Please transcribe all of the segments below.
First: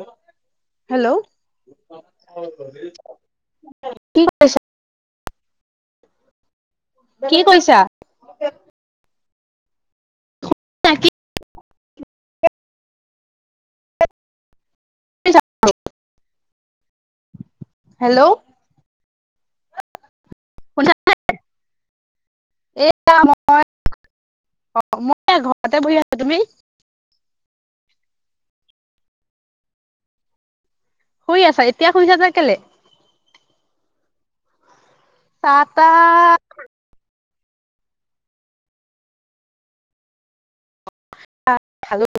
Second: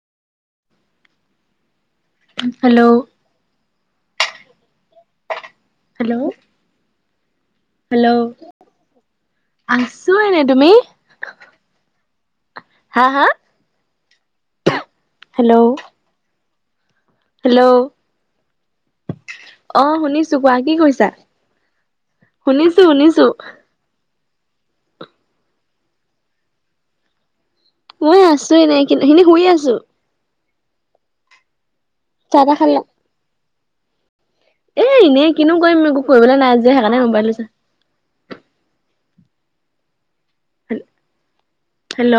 [inaudible] Hello hello কি কৈছা? Hello কি কৈছা? হেল্ল' আছো এনে তুমি হা হা কৰিছা হেল্ল'? হেল্ল', হেল্ল' অ, শুনিছো কোৱা কি শুনা, কৈছা। শুনিছো শুনিছো অ', মই ঘৰতে বহি আছো তুমি? মই আছো এনেই-শুই আছো। শুই এতিয়া শুইছা যে চাহ তাহ কেলে? খালা এ-এনেই কিনো চাহ কৰিম একো কৰিবলৈ তাহ নাই যে সেইকাৰণে মোবাইল লৈছ হেল্ল' খালো হেল্ল'?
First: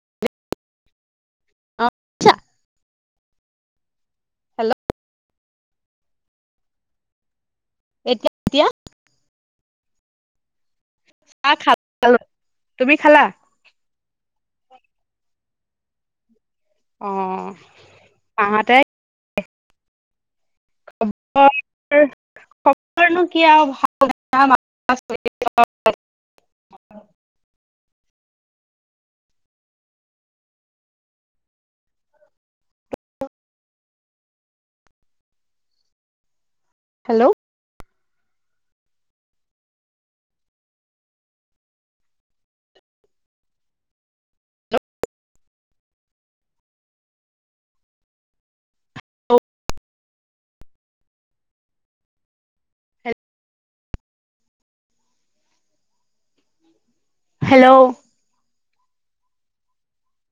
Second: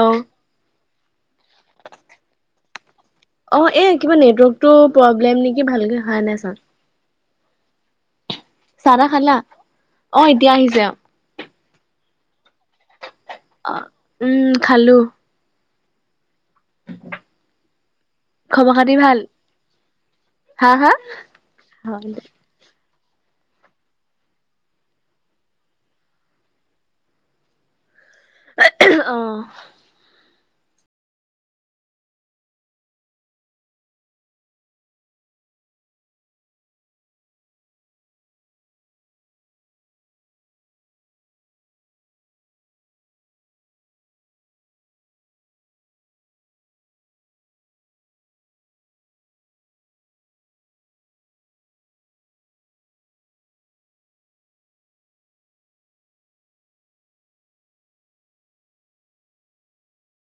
অ অ, এ কিবা নেটৱৰ্কটো হেল্ল' প্ৰব্লেম নেকি কি, ভালকে খাই নাই চোৱা। এতিয়া । চাহ - তা খালা । অ, এতিয়া আহিছে আও । খ খাল খাল তুমি খালা [unintelligible] উম, খালো। অ, খবৰ তাহাতে। খাতি ভাল হা, হা। আমাৰ নু কি আও। ভাল বেয়াৰ মাজতে চলি আছো। অহ, হেল্ল'। হেল্ল'।